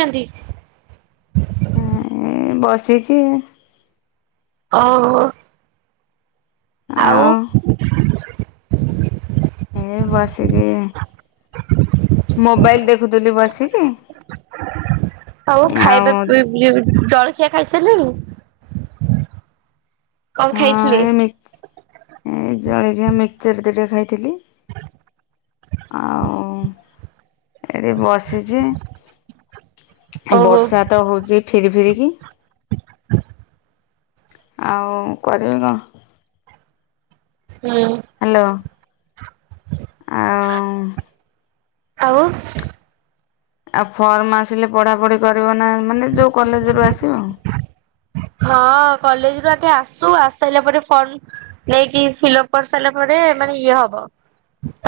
ଚଦି। ଏ ବସିଚି। ଓ ହୋ। ଆଉ। ଏଇ ବସିକି ମୋବାଇଲ ଦେଖୁଥିଲି ବସିକି। ଆଉ ଖାଇବା ପି ଜଳ ଖିଆ ଖାଇସାରିଲଣି। ହଁ ଏ ମି ଏ ଜଳଖିଆ ମିକ୍ସଚର ଦିଟା ଖାଇଥିଲି। [inaudible] ଏଇଠି ବସିଛି ଓହୋ ବର୍ଷା ତ ହଉଚି ଫିରି ଫିରିିକି। [inaudible] ଆଉ କରିବି କ। ହୁଁ। ହ୍ୟାଲୋ। ହ ଆଉ। ଆଉ। ଆଉ ଫର୍ମ ଆସିଲେ ପଢା ପଢି କରିବ ନା ମାନେ ଯୋଉ କଲେଜ ରୁ ଆସିବ? ହଁ କଲେଜ ରୁ ଆଗେ ଆସୁ ଆସାଇଲା ପରେ ଫର୍ମ ନେଇକି ଫିଲ୍ଅପ କରିସାରିଲା ପରେ ମାନେ ଇଏ ହବ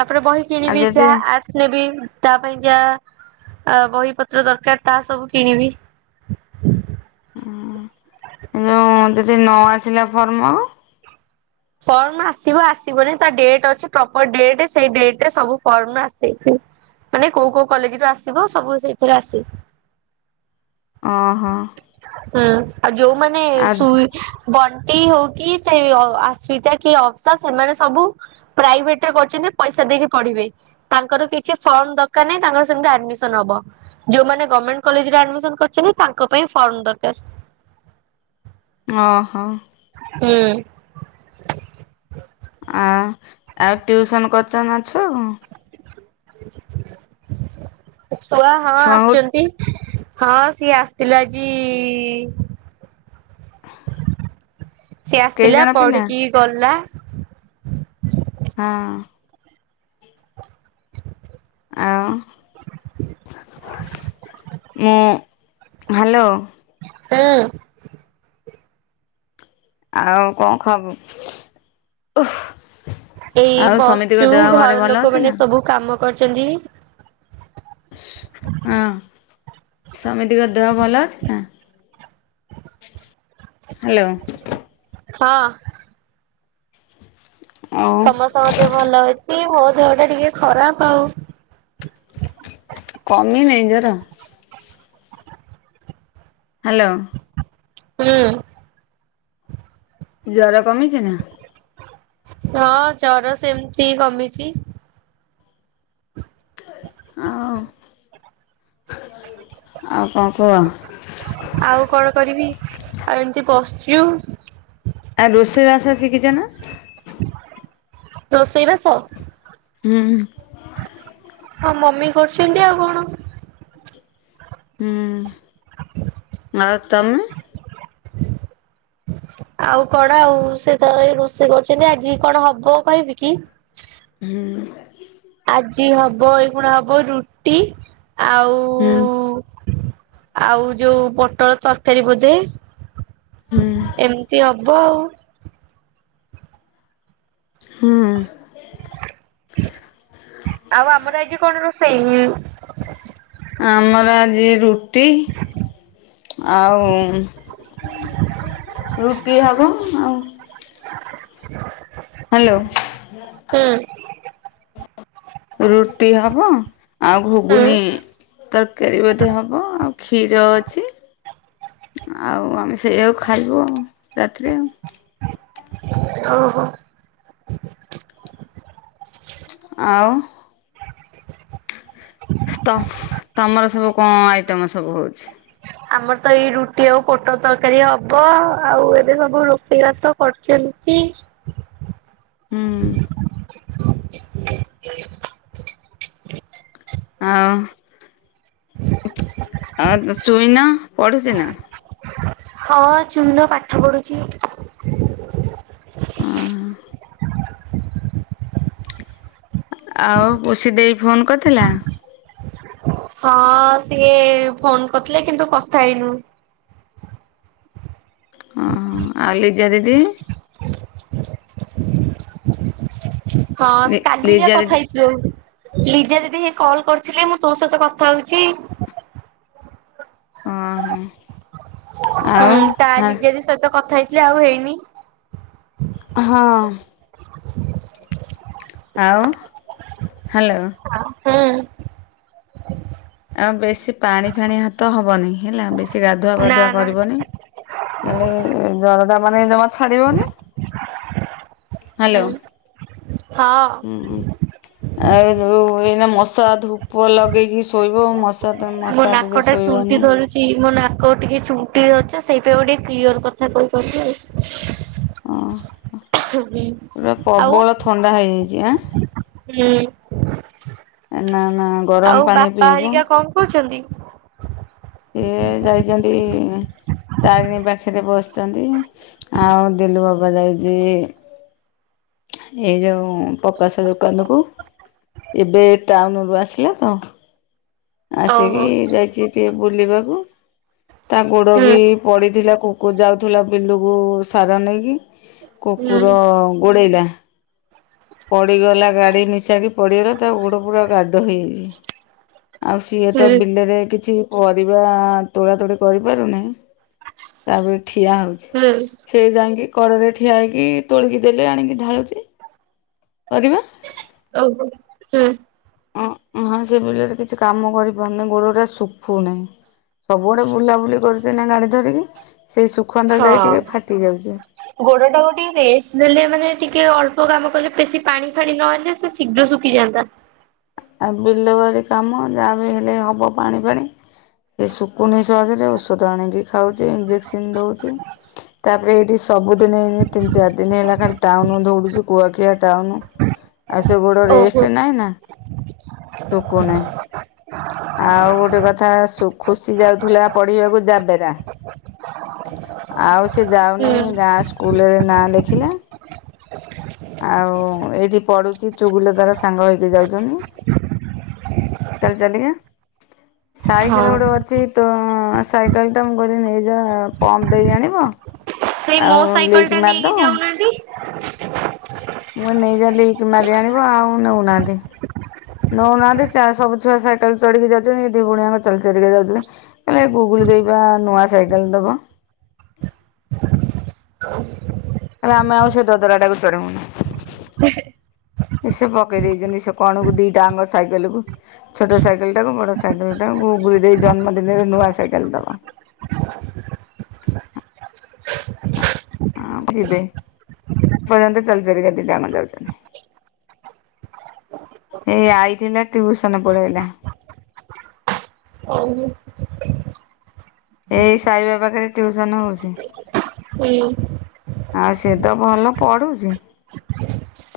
ତାପରେ ବହି ଆଉ କିଣିବି ଯଦି ଯାହା ଆ ସ୍ନେବି ତା ପାଇଁ ଯା ଆ ବହି ପତ୍ର ଦରକାର ତା ସବୁ କିଣିବି। ହୁଁ ଯୋଉଁ ଯଦି ନ ଆସିଲା ଫର୍ମ? ଫର୍ମ ଆସିବ ଆସିବନି ତା ଡେଟ୍ ଅଛି ପ୍ରପର ଡେଟ ସେଇ ଡେଟରେ ସବୁ ଫର୍ମ ଆସେ। ମାନେ କୋଉ କୋଉ କଲେଜରୁୁ ଆସିବ ସବୁ ସେଇଥିରେ ଆସେ। ଅଁ ହ। ହୁଁ ଆଉ ଯୋଉମାନେ ସୁ ବଣ୍ଟି ହଉ କିି ସେ ଅ ଆ ସୁଇତା କି ଅବସା ସେମାନେ ସବୁ ପ୍ରାଇଭେଟ ରେ କରୁଛନ୍ତି ପଇସା ଦେଇକି ପଢିବେ। ତାଙ୍କର କିଛି ଫର୍ମ ଦରକାର ନାହିଁ ତାଙ୍କର ସେମିତି ଆଡମିସନ ହବ। ଯୋଉମାନେ ଗମେଣ୍ଟ କଲେଜ ରେ ଆଡମିସନ କରିଛନ୍ତି ତାଙ୍କ ପାଇଁ ଫର୍ମ ଦରକାର। ଅ ହ। ହୁଁ। ଆ- ଆଉ ଟିଉସନ୍ କରୁଚନା ଛୁଆଙ୍କୁ? ଛୁଆ ହଁ ଛୁଆଙ୍କୁ ଆସୁଚନ୍ତି। ହଁ ସିଏ ଆସିଥିଲା ଆଜି ସିଏ କେଇ ଆସିଥିଲା ଜଣ ପିଲା ପଢିକି ଗଲା। ହଁ। ଆଉ ମୁଁ- ହାଲୋ। ହୁଁ। ଆଉ କଣ ଖବ୍। [inaudible] ଏଇ ବସିଚୁ ଘର ଲୋକମାନେ ନା ସବୁ କାମ କରୁଚନ୍ତି। ହଁ ସମିତିଙ୍କ ଦେହ ଭଲ ଅଛି ନା? ହାଲୋ। ହଁ। ଆଉ ସମସ୍ତଙ୍କ ଦେହ ଭଲ ଅଛି ମୋ ଦେହଟା ଟିକେ ଖରାପ୍ ଆଉ। କମିନେଇ ଜର? ହାଲୋ। ହୁଁ। ଜର କମିଚି ନା? ହଁ ଜର ସେମିତି କମିଚି। ଆଉ ଆଉ କଣ କୁହ? ଆଉ କଣ କରିବି ଆଉ ଏମିତି ବସିଚୁ। ଆଉ ରୋଷେଇ ବାସ ଶିକିଚ ନା? ରୋଷେଇବାସ? ହୁଁ। ହଁ ମମି କରୁଚନ୍ତି ଆଉ କଣ। ହୁଁ ଆଉ ତମେ? ଆଉ କଣ ଆଉ ସେ ତାର ଏଇ ରୋଷେଇ କରୁଚନ୍ତି ଆଜି କଣ ହବ କହିବି କି? ଆଜି ହବ ଏଇଖୁଣା ହବ ରୁଟି ହୁଁ ଆଉ ଆଉ ଯଉ ପୋଟଳ ତରକାରୀ ବୋଧେ। ହୁଁ ଏମିତି ହବ ଆଉ। ହୁଁ। ଆଉ ଆମର ଆଜି କଣ ରୋଷେଇ? ଆମର ଆଜି ରୁଟି ଆଉ ରୁଟି ହବ ଆଉ ହ୍ୟାଲୋ ହୁଁ। ରୁଟି ହବ ଆଉ ଘୁଗୁନି ତରକାରୀ ବୋଧେ ହବ ଆଉ। କ୍ଷୀର ଅଛି ଆଉ ଆମେ ସେଇଆକୁ ଖାଇବୁ ରାତିରେ ଆଉ। ଓ ହୋ। ଆଉ। ତ- ତମର ସବୁ କଁ ଆଇଟମ ସବୁ ହଉଚି? ଆମର ତ ଏଇ ରୁଟି ଆଉ ପୋଟଳ ତରକାରୀ ହବ ଆଉ ଏବେ ସବୁ ରୋଷେଇ ବାସ କରୁଚନ୍ତି। ହୁଁ। ଆଉ- ଆଉ ଚୁଇନା ପଢୁଚି ନା? ହଁ ଚୁନ ପାଠ ପଢୁଚି। [unintelligible] ଆଉ ପୁଷି ଦେଇ ଫୋନ୍ କରିଥିଲା? ହଁ ସିଏ ଫୋନ୍ କରିଥିଲା କିନ୍ତୁ କଥା ହେଇନୁ। ଉଁ ହୁଁ, ଆଉ ଲିଜା ଦିଦି? ହଁ କାଲି ଯାହା ଲିଜା କଥା ଦିଦି ହେଇ ଯୋଉ, ଲିଜା ଦିଦି ହେଇ କଲ୍ କରିଥିଲେ ମୁଁ ତୋ ସହିତ କଥା ହଉଛି। ଓହୋ। ଆଉ ହୁଁ କା ହା ଲିଜା ଦେଇ ସହିତ କଥା ହେଇ ଆଜି ଆଉ ହେଇନି। ହଁ। ଆଉ ହ୍ୟାଲୋ? ହୁଁ। ଆଉ ବେଶୀ ପାଣି ଫାଣି ହାତ ହବନି ହେଲା, ବେଶୀ ଗାଧୁଆ ନା ପାଧୁଆ ନା କରିବନି। ନହେଲେ ଜରଟା ମାନେ ଜମା ଛାଡ଼ିବନି। ହ୍ୟାଲୋ, ହୁଁ ହଁ। ହୁଁ। ଆଉ ଏଇନା ମଶା ଧୂପ ଲଗେଇକି ଶୋଇବୁ, ମଶା ତ ମଶାରିରେ ଶୋଇବନି। କି ମୋ ନାକ ଟିକେ ଚୁଣ୍ଟି ଅଛି, ସେଇପାଇଁ ମୁ ଟିକେ କ୍ଲିୟର କଥା କହିପାରୁନି ଆଉ। ଓହଁ, ପୁରା ଆଉ ପ୍ରବଳ ଥଣ୍ଡା ହେଇଯାଇଛି ଆଁ? ହୁଁ। ଏ ନା ନା ଗରମ ପାଣି ପିଇବ। ପିଉଛନ୍ତି। ସେ ଯାଇଛନ୍ତି ତାରିଣୀ ପାଖରେ ବସିଛନ୍ତି, ଆଉ ଦିଲୁ ବାବା ଯାଇଚି ଏଇ ଯୋଉଁ ପ୍ରକାଶ ଦୋକାନକୁ, ଏବେ ଟାଉନୁରୁ ଆସିଲା ତ। ଆସିକି ଓହୋ ଯାଇଛି ଟିକେ ବୁଲିବାକୁ, ତା ହୁଁ ଗୋଡ଼ବି ପଡିଥିଲା କୁ କୁ ଯାଉଥୁଲା ବିଲକୁ ସାର ନେଇକି ହୁଁ କୁକୁର ଗୋଡ଼େଇଲା। ପଡ଼ିଗଲା ଗାଡ଼ି ମିଶାକି ପଡ଼ିଗଲା ତା ଗୋଡ଼ ପୁରା ଗାଡ ହେଇଯାଇଛି। ଆଉ ସିଏ ହୁଁ ତ ବିଲରେ କିଛି ପରିବା ତୋଳା ତୋଳି କରିପାରୁନେଇ, ତା ବି ଠିଆ ହଉ ହୁଁ। ସେ ଯାଇଁକି କଡ଼ରେ ଠିଆହେଇକି ତୋଳିକି ଦେଲେ ଆଣିକି ଢାଳୁଛି। ପରିବା। [unintelligible] ଅଁ, ହଁ ସେ ବିଲରେ କିଛି କାମ କରିପାରୁନେଇ ଗୋଡଟା ଶୁଖୁନେହିଁ। ସବୁଆଡେ ବୁଲାବୁଲି କରୁଛି ଏଇନା ଗାଡି ଧରିକି, ସେଇ ସୁଖନ୍ତା ଯାଇ ଟିକେ ଫାଟି ଯାଉଛି। ଗୋଡଟାକୁ ଟିକେ ରେଷ୍ଟ ଦେଲେ ମାନେ ଟିକେ ଅଳ୍ପ କାମ କଲେ ବେଶୀ ପାଣି ଫାଣି ନହେଲେ ସେ ଶୀଘ୍ର ଶୁଖିଯାଆନ୍ତା। ଆଉ ବିଲବାଡ଼ି କାମ ଯାହାବି ହେଲେ ହବ ପାଣି ଫାଣି। ସେ ଶୁକୁନେଇ ସହଜରେ ଔଷଧ ଆଣିକି ଖାଉଛି, ଇଞ୍ଜେକ୍ସନ ଦଉଛି, ତାପରେ ଏଇଠି ସବୁଦିନ ଏଇନେ ତିନି ଚାରି ଦିନ ହେଲା ଖାଲି ଟାଉନ ଦୌଡୁଛି କୁଆଖିଆ ଟାଉନ। ଆଉ ସେ ଗୋଡ଼ ଓହୋ ରେଷ୍ଟ ନାଇଁ ନା? ଶୁଖୁନାଇଁ। ଆଉ ଗୋଟେ କଥା ଶୁ, ଖୁସି ଯାଉଥିଲା ପଢିବାକୁ ଯାବେରା ଆଉ ସେ ହୁଁ ଯାଉନେଇ ଗାଁ ସ୍କୁଲରେ ନାଁ ଲେଖିଲା। ଆଉ ଏଇଠି ପଢୁଛି ଚୁଗୁଲର ତାର ସାଙ୍ଗ ହେଇକି ଯାଉଛନ୍ତି। [inaudible] ଚାଲ ଚାଲଲିକା ହଁ ସାଇକେଲ ଗୋଟେ ଅଛି ତଅ ସାଇକେଲଟା ମୁଁ କହିଲି ନେଇଯାଅ ପମ୍ପ୍ ଦେଇ ଆଣିବ। ସେଇ ମୋ ଆଉ ସାଇକେଲ ଲିକ୍ ଟା ମାରିଦବ ନେଇକି ଯାଉନାହାନ୍ତି। ମୁଁ ନେଇ ଗଲି ମାରି ଆଣିବ ଆଉ ନେଉନାହାନ୍ତି। ନଉନାହାନ୍ତି ଚା ସବୁ ଛୁଆ ସାଇକେଲ ଚଢିକି ଯାଉଛନ୍ତି ଏ ଦି ଭଉଣୀ ଆମର ଚାଲ ଚାଲଲିକା ଯାଉଛନ୍ତି। ଏ ଗୁଗୁଲି ଦେଇବା ନୂଆ ସାଇକେଲ ଦବ। କଲା ଆମେ ଆଉ ସେ ଦଦରା ଟାକୁ ଚଢିବୁନୁ। [inaudible] ଏ ସେ ପକେଇ ଦେଇଛନ୍ତି ସେ କଣ କ ଦିଟା ଅଙ୍ଗ ସାଇକେଲ କୁ ଛୋଟ ସାଇକେଲ ଟାକୁ ବଡ ସାଇକେଲ ଟାକୁ ଗୁଗୁଲ ଦେଇ ଜନ୍ମଦିନରେ ନୂଆ ସାଇକେଲ ଦବ। ହଁ ଯିବେ ଏ ପର୍ଯ୍ୟନ୍ତ ଚାଲ ଚଲିକା ଦି ଟା ଯାଙ୍କ ଯାଉଛନ୍ତି। ଏ ଆଇଥିଲା ଟ୍ୟୁସନ ପଳେଇଲା। ହଉ। ଏଇ ସାଇବା ପାଖରେ ଟିଉସନ ହଉଛି। ହୁଁ! ଆଉ ସେଏ ତ ଭଲ ପଢୁଛି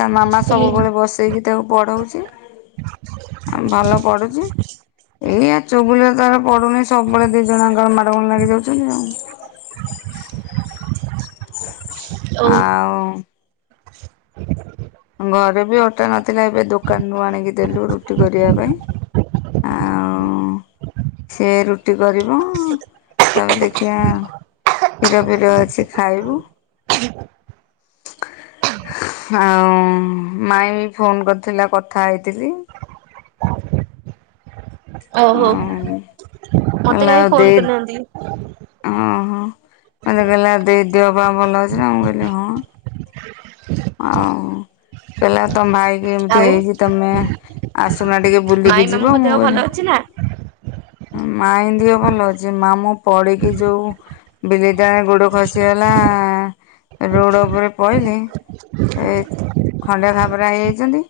ତା ମାମା ହୁଁ ସବୁବେଳେ ବସି ସେଇ କି ତାକୁ ପଢ଼ାଉଛି ଆ ଭଲ ପଢ଼ୁଛି। ଏଇଆ ଚୁବୁଲିର ତାର ପଡୁନି ସବୁବେଳେ ଦି ଜଣାଙ୍କର ମାଡ ଗୋଲ ଲାଗି ଯାଉଚନ୍ତି ଆଉ। ଓହୋ। ଆଉ। ଘରେ ବି ଅଟା ନଥିଲା ଏବେ ଦୋକାନରୁ ଆଣିକି ଦେଲୁ ରୁଟି କରିବା ପାଇଁ। [inaudible] ହଁ ସେ ରୁଟି କରିବ‌। ତାପରେ ଦେଖିଆ କ୍ଷୀର ଫିର ଅଛି ଖାଇବୁ। [inaudible] ଆଉ ମାଇଁ ଫୋନ କରିଥିଲା କଥା ହେଇଥିଲି। ଓହୋ ଆଉ ମତେ କହିଲା କାହିଁ ଆଉ ଫୋନ ଦେଇ କରିନାହାନ୍ତି? ଓହୋ ମତେ କହିଲା ଦେଇ ଦେହ ପା ଭଲ ଅଛି ନା ମୁଁ କହିଲି ହଁ। ଆଉ କହିଲା ତମ ଭାଇକି ଏମିତି ଆଉ ହେଇଛି ତମେ ଆସୁନା ଟିକେ ମାଇଁ ବୁଲିକି ଯିବ ମାମୁଙ୍କ ମୁଁ ଦେହ ଭଲ କହିଲି ଅଛି ନା? ମାଇଁ ଦିହ ଭଲ ଅଛି ମାମୁଁ ପଡ଼ିକି ଯୋଉ ବିଲେଇଟା ଗୋଡ଼ ଖସିଗଲା ଆ ରୋଡ଼ ଉପରେ ପଇଲି। ଏ ଖଣ୍ଡିଆ ଖାବରା ହେଇଯାଇଚନ୍ତି।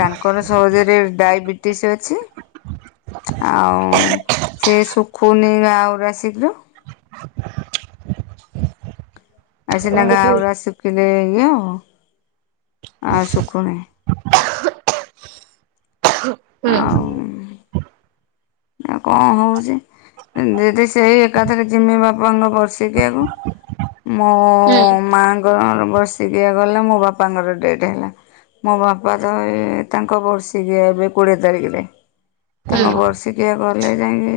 ତାଙ୍କର ସହଜରେ ଡାଇବେଟିସ୍ ଅଛି। ଆଉ ସେ ଶୁଖୁନି ଘା ଗୁରା ଶୀଘ୍ର। ଆଉ ସିନା ଓହୋ ଘା ହୁଁ ଗୁରା ଶୁଖିଲେ ଇଏ ହବ ଆଉ ଶୁଖୁନି। ଆଉ ହୁଁ କଣ ହଉଛି? ଦିଦି ସେଇ ଏକାଥରେ ଜିମି ବାପା ଙ୍କ ବର୍ଷିକିୟା କୁ ମୋ ମାଙ୍କର ବାର୍ଷିକୀୟା ଗଲା ମୋ ବାପାଙ୍କର ଡେଥ ହେଲା। ମୋ ବାପା କହିବେ ତାଙ୍କ ବର୍ଷିକିୟା ଏବେ କୋଡିଏ ତାରିଖରେ ତାଙ୍କ ହୁଁ। ବର୍ଷି କିଏ ଗଲେ ଯାଇଁକି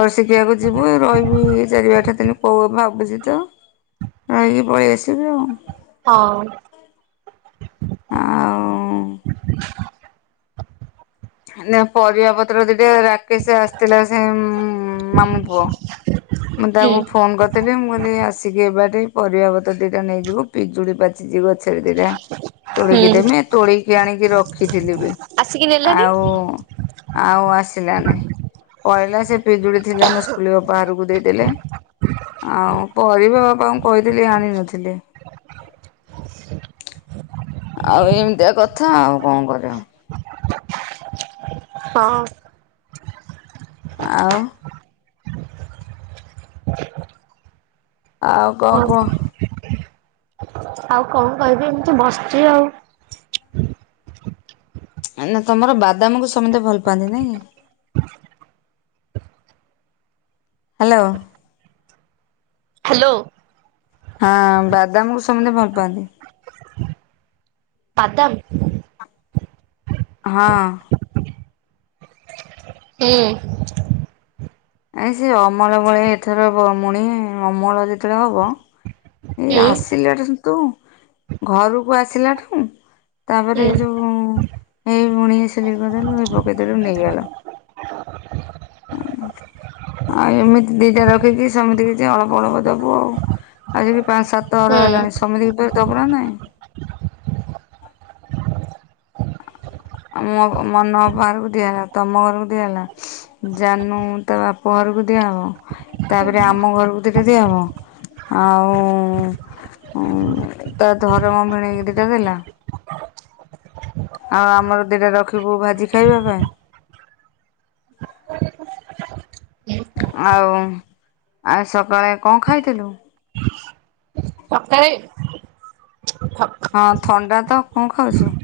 ବର୍ଷିକିିବାକୁ ଯିବୁ ରହିବୁ ହେଇ ଚାରି ଆଠ ଦିନ ପୋ ଭାବୁଛି ତ। ରହିକି ପଳେଇ ଆସିବୁ ଆଉ। ହଁ। ଆଉଁ ପରିବା ପତ୍ର ଦିଟେ ରାକେଶ ଆସିଥିଲା ସେ ମ୍ ମାମୁ ପୁଅ ମୁଁ ହୁଁ ତାଙ୍କୁ ଫୋନ କରିଥିଲି ମୁଁ କହିଲି ଆସ [unintelligible] ପରିବାପତ ଦୁଇଟା ନେଇଯିବୁ ପିଜୁଳି ପାଚଛି ଗଛରେ ଦିଟା ହୁଁ ତୋଳିକି ଦେମି ତୋଳିକି ଆଣିକି ରଖିଥିଲି ବି ଆସିକି ନେଲାନି ଆଉ ଆଉ ଆସିଲାନି ପଳିଲା ସେ ପିଜୁଳି ଥିଲା ମୋ ସ୍କୁଲ ବାପା ଘରକୁ ଦେଇ ଦେଲେ ଆଉ ପରିବା ବାପାଙ୍କୁ କହିଥିଲି ଆଣିନଥିଲେ। ଆଉ ଏମିତିଆ କଥା ଆଉ କଣ କରିବ। ହଁ। ଆଉ? ଆଉ କଣ ହଁ କୁହ? ଆଉ କଣ କହିବି ଏମିତି ବସିଚି ଆଉ। ନା ତମର ବାଦାମକୁ ସମତେ ଭଲ ପାଆନ୍ତି ନାଇଁ? ହ୍ୟାଲୋ। ହ୍ୟାଲୋ। ହଁ ବାଦାମକୁ ସମତେ ଭଲ ପାଆନ୍ତି। ପାଦମ୍ ହଁ। ହୁଁ। ନାଇ ସେ ଅମଳ ଭଳିଆ ଏଥର ମ ମୁଣି ଅମଳ ଯେତେବେଳେ ହବ ଏଇ ହୁଁ ଆସିଲା ଠୁ ତୁ ଘରକୁ ଆସିଲା ଠୁ ହୁଁ ତାପରେ ଏଇ ଯୋଉ ଏଇ ବୁଣି ସିଲେଇ କରିଦେଲୁ ଏ ପକେଇଦେଲୁ ନେଇଗଲ। [inaudible] ଆଉ ଏମିତି ଦିଟା ରଖିକି ସେମିତି କିଛି ଅଳ୍ପ ଅଳ୍ପ ଦବୁ ଆଉ। ଆଜିିକ ପାଞ୍ଚ ହୁଁ ସାତଥର ହେଲାଣି ସମିତି କି ଫିର୍ ଦବୁ କି ନାହିଁ? ଆ ମୋ ମ ନ ବାହାରକୁ ଦିଆହଲା ତମ ଘରକୁ ଦିଆ ହେଲା ଜାନୁ ତା ବାପ ଘରକୁ ଦିଆହେବ ତାପରେ ଆମ ଘରକୁ ଦିଟା ଦିଆହବ। ଆଉ ତା ଧରମ ଭିଣେଇକି ଦିଟା ଦେଲା ଆଉ ଆମର ଦିଟା ରଖିବୁ ଭାଜି ଖାଇବା ପାଇଁ। ହୁଁ ଆଉ ଆ ସକାଳେ କଣ ଖାଇଥିଲୁ? ସକାଳେ? ହଁ ଥଣ୍ଡା ତ କଣ ଖାଉଛୁ?